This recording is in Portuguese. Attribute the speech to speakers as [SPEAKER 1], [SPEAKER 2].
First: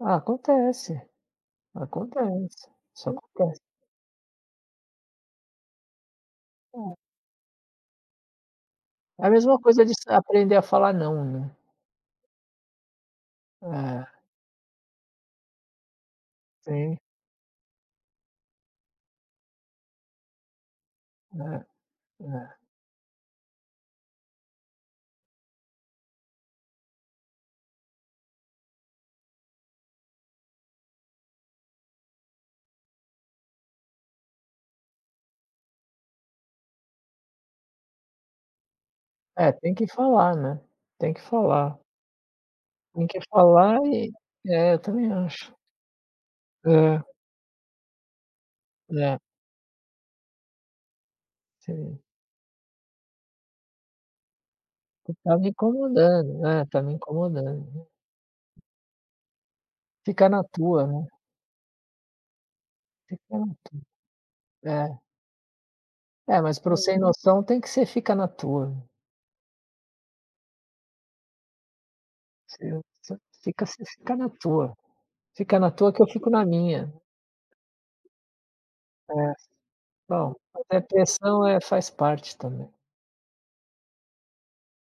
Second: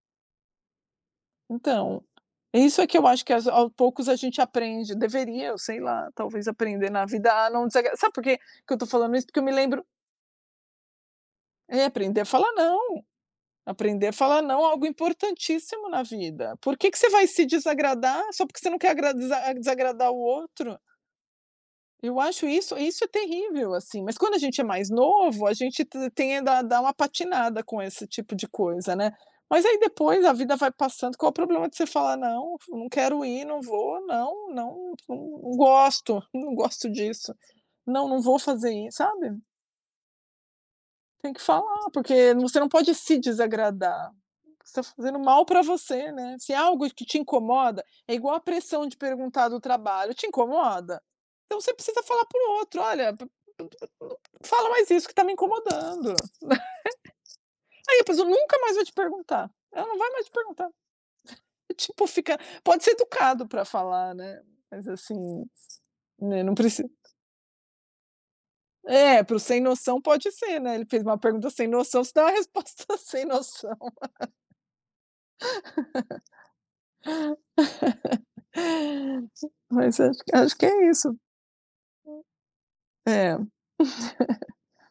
[SPEAKER 1] Ah, acontece.
[SPEAKER 2] Então,
[SPEAKER 1] Acontece.
[SPEAKER 2] isso é que eu
[SPEAKER 1] Isso
[SPEAKER 2] acho que as
[SPEAKER 1] acontece.
[SPEAKER 2] ao poucos, a gente aprende. Deveria ou sei lá. Talvez aprender
[SPEAKER 1] Tá.
[SPEAKER 2] na vida a não desagra sabe por que que eu tô falando
[SPEAKER 1] É
[SPEAKER 2] isso?
[SPEAKER 1] a
[SPEAKER 2] Porque eu me
[SPEAKER 1] mesma coisa
[SPEAKER 2] lembro
[SPEAKER 1] de sa aprender a falar "não", né.
[SPEAKER 2] É, aprender a falar "não". Aprender a
[SPEAKER 1] É.
[SPEAKER 2] falar "não" é algo importantíssimo na vida. Por que
[SPEAKER 1] Sim.
[SPEAKER 2] que você vai se desagradar só porque você não quer agrada desagradar o outro?
[SPEAKER 1] Né.
[SPEAKER 2] Eu acho
[SPEAKER 1] É.
[SPEAKER 2] isso isso terrível, assim. Mas, quando a gente é mais novo, a gente t tenda a dar uma patinada com esse tipo de coisa, né. Mas aí, depois, a vida vai passando. Qual o problema de você falar: “Não f não quero ir. Não vou. Não, não, não gosto. Não gosto disso. Não. Não vou fazer isso”, sabe?
[SPEAKER 1] É, tem que falar, né. Tem que
[SPEAKER 2] Tem que
[SPEAKER 1] falar.
[SPEAKER 2] falar, porque n você não pode
[SPEAKER 1] Tem
[SPEAKER 2] se
[SPEAKER 1] que falar
[SPEAKER 2] desagradar.
[SPEAKER 1] É,
[SPEAKER 2] Você
[SPEAKER 1] eu
[SPEAKER 2] tá
[SPEAKER 1] também
[SPEAKER 2] fazendo mal
[SPEAKER 1] acho.
[SPEAKER 2] pra você, né. Se é algo
[SPEAKER 1] É.
[SPEAKER 2] que te incomoda é igual a pressão de
[SPEAKER 1] É.
[SPEAKER 2] perguntar do trabalho. Te incomoda? Então você
[SPEAKER 1] Sei.
[SPEAKER 2] precisa falar para o outro: “Olha, p p n não fala mais isso, que
[SPEAKER 1] Tu
[SPEAKER 2] tá me
[SPEAKER 1] tá me
[SPEAKER 2] incomodando, né”.
[SPEAKER 1] incomodando, né. Tá me incomodando.
[SPEAKER 2] Aí a pessoa nunca mais vai te perguntar. Ela não vai mais
[SPEAKER 1] Fica
[SPEAKER 2] te
[SPEAKER 1] na
[SPEAKER 2] perguntar.
[SPEAKER 1] tua, né.
[SPEAKER 2] Tipo, fica pode ser
[SPEAKER 1] Fica
[SPEAKER 2] educado
[SPEAKER 1] na
[SPEAKER 2] pra
[SPEAKER 1] tua.
[SPEAKER 2] falar, né? Mas,
[SPEAKER 1] É.
[SPEAKER 2] assim,
[SPEAKER 1] É,
[SPEAKER 2] né, não
[SPEAKER 1] mas, para o
[SPEAKER 2] preci
[SPEAKER 1] sem noção, tem que ser: "Fica na tua".
[SPEAKER 2] É. Para o sem noção pode ser, né. Ele fez uma pergunta sem noção. Você dá uma
[SPEAKER 1] "Você
[SPEAKER 2] resposta
[SPEAKER 1] você
[SPEAKER 2] sem
[SPEAKER 1] fica
[SPEAKER 2] noção.
[SPEAKER 1] você fica na tua. Fica na tua, que eu fico na minha". É.
[SPEAKER 2] Mas, acho
[SPEAKER 1] Bom,
[SPEAKER 2] que acho
[SPEAKER 1] mas
[SPEAKER 2] que
[SPEAKER 1] a
[SPEAKER 2] é isso.
[SPEAKER 1] pressão, eh, faz parte também.
[SPEAKER 2] Hum. É.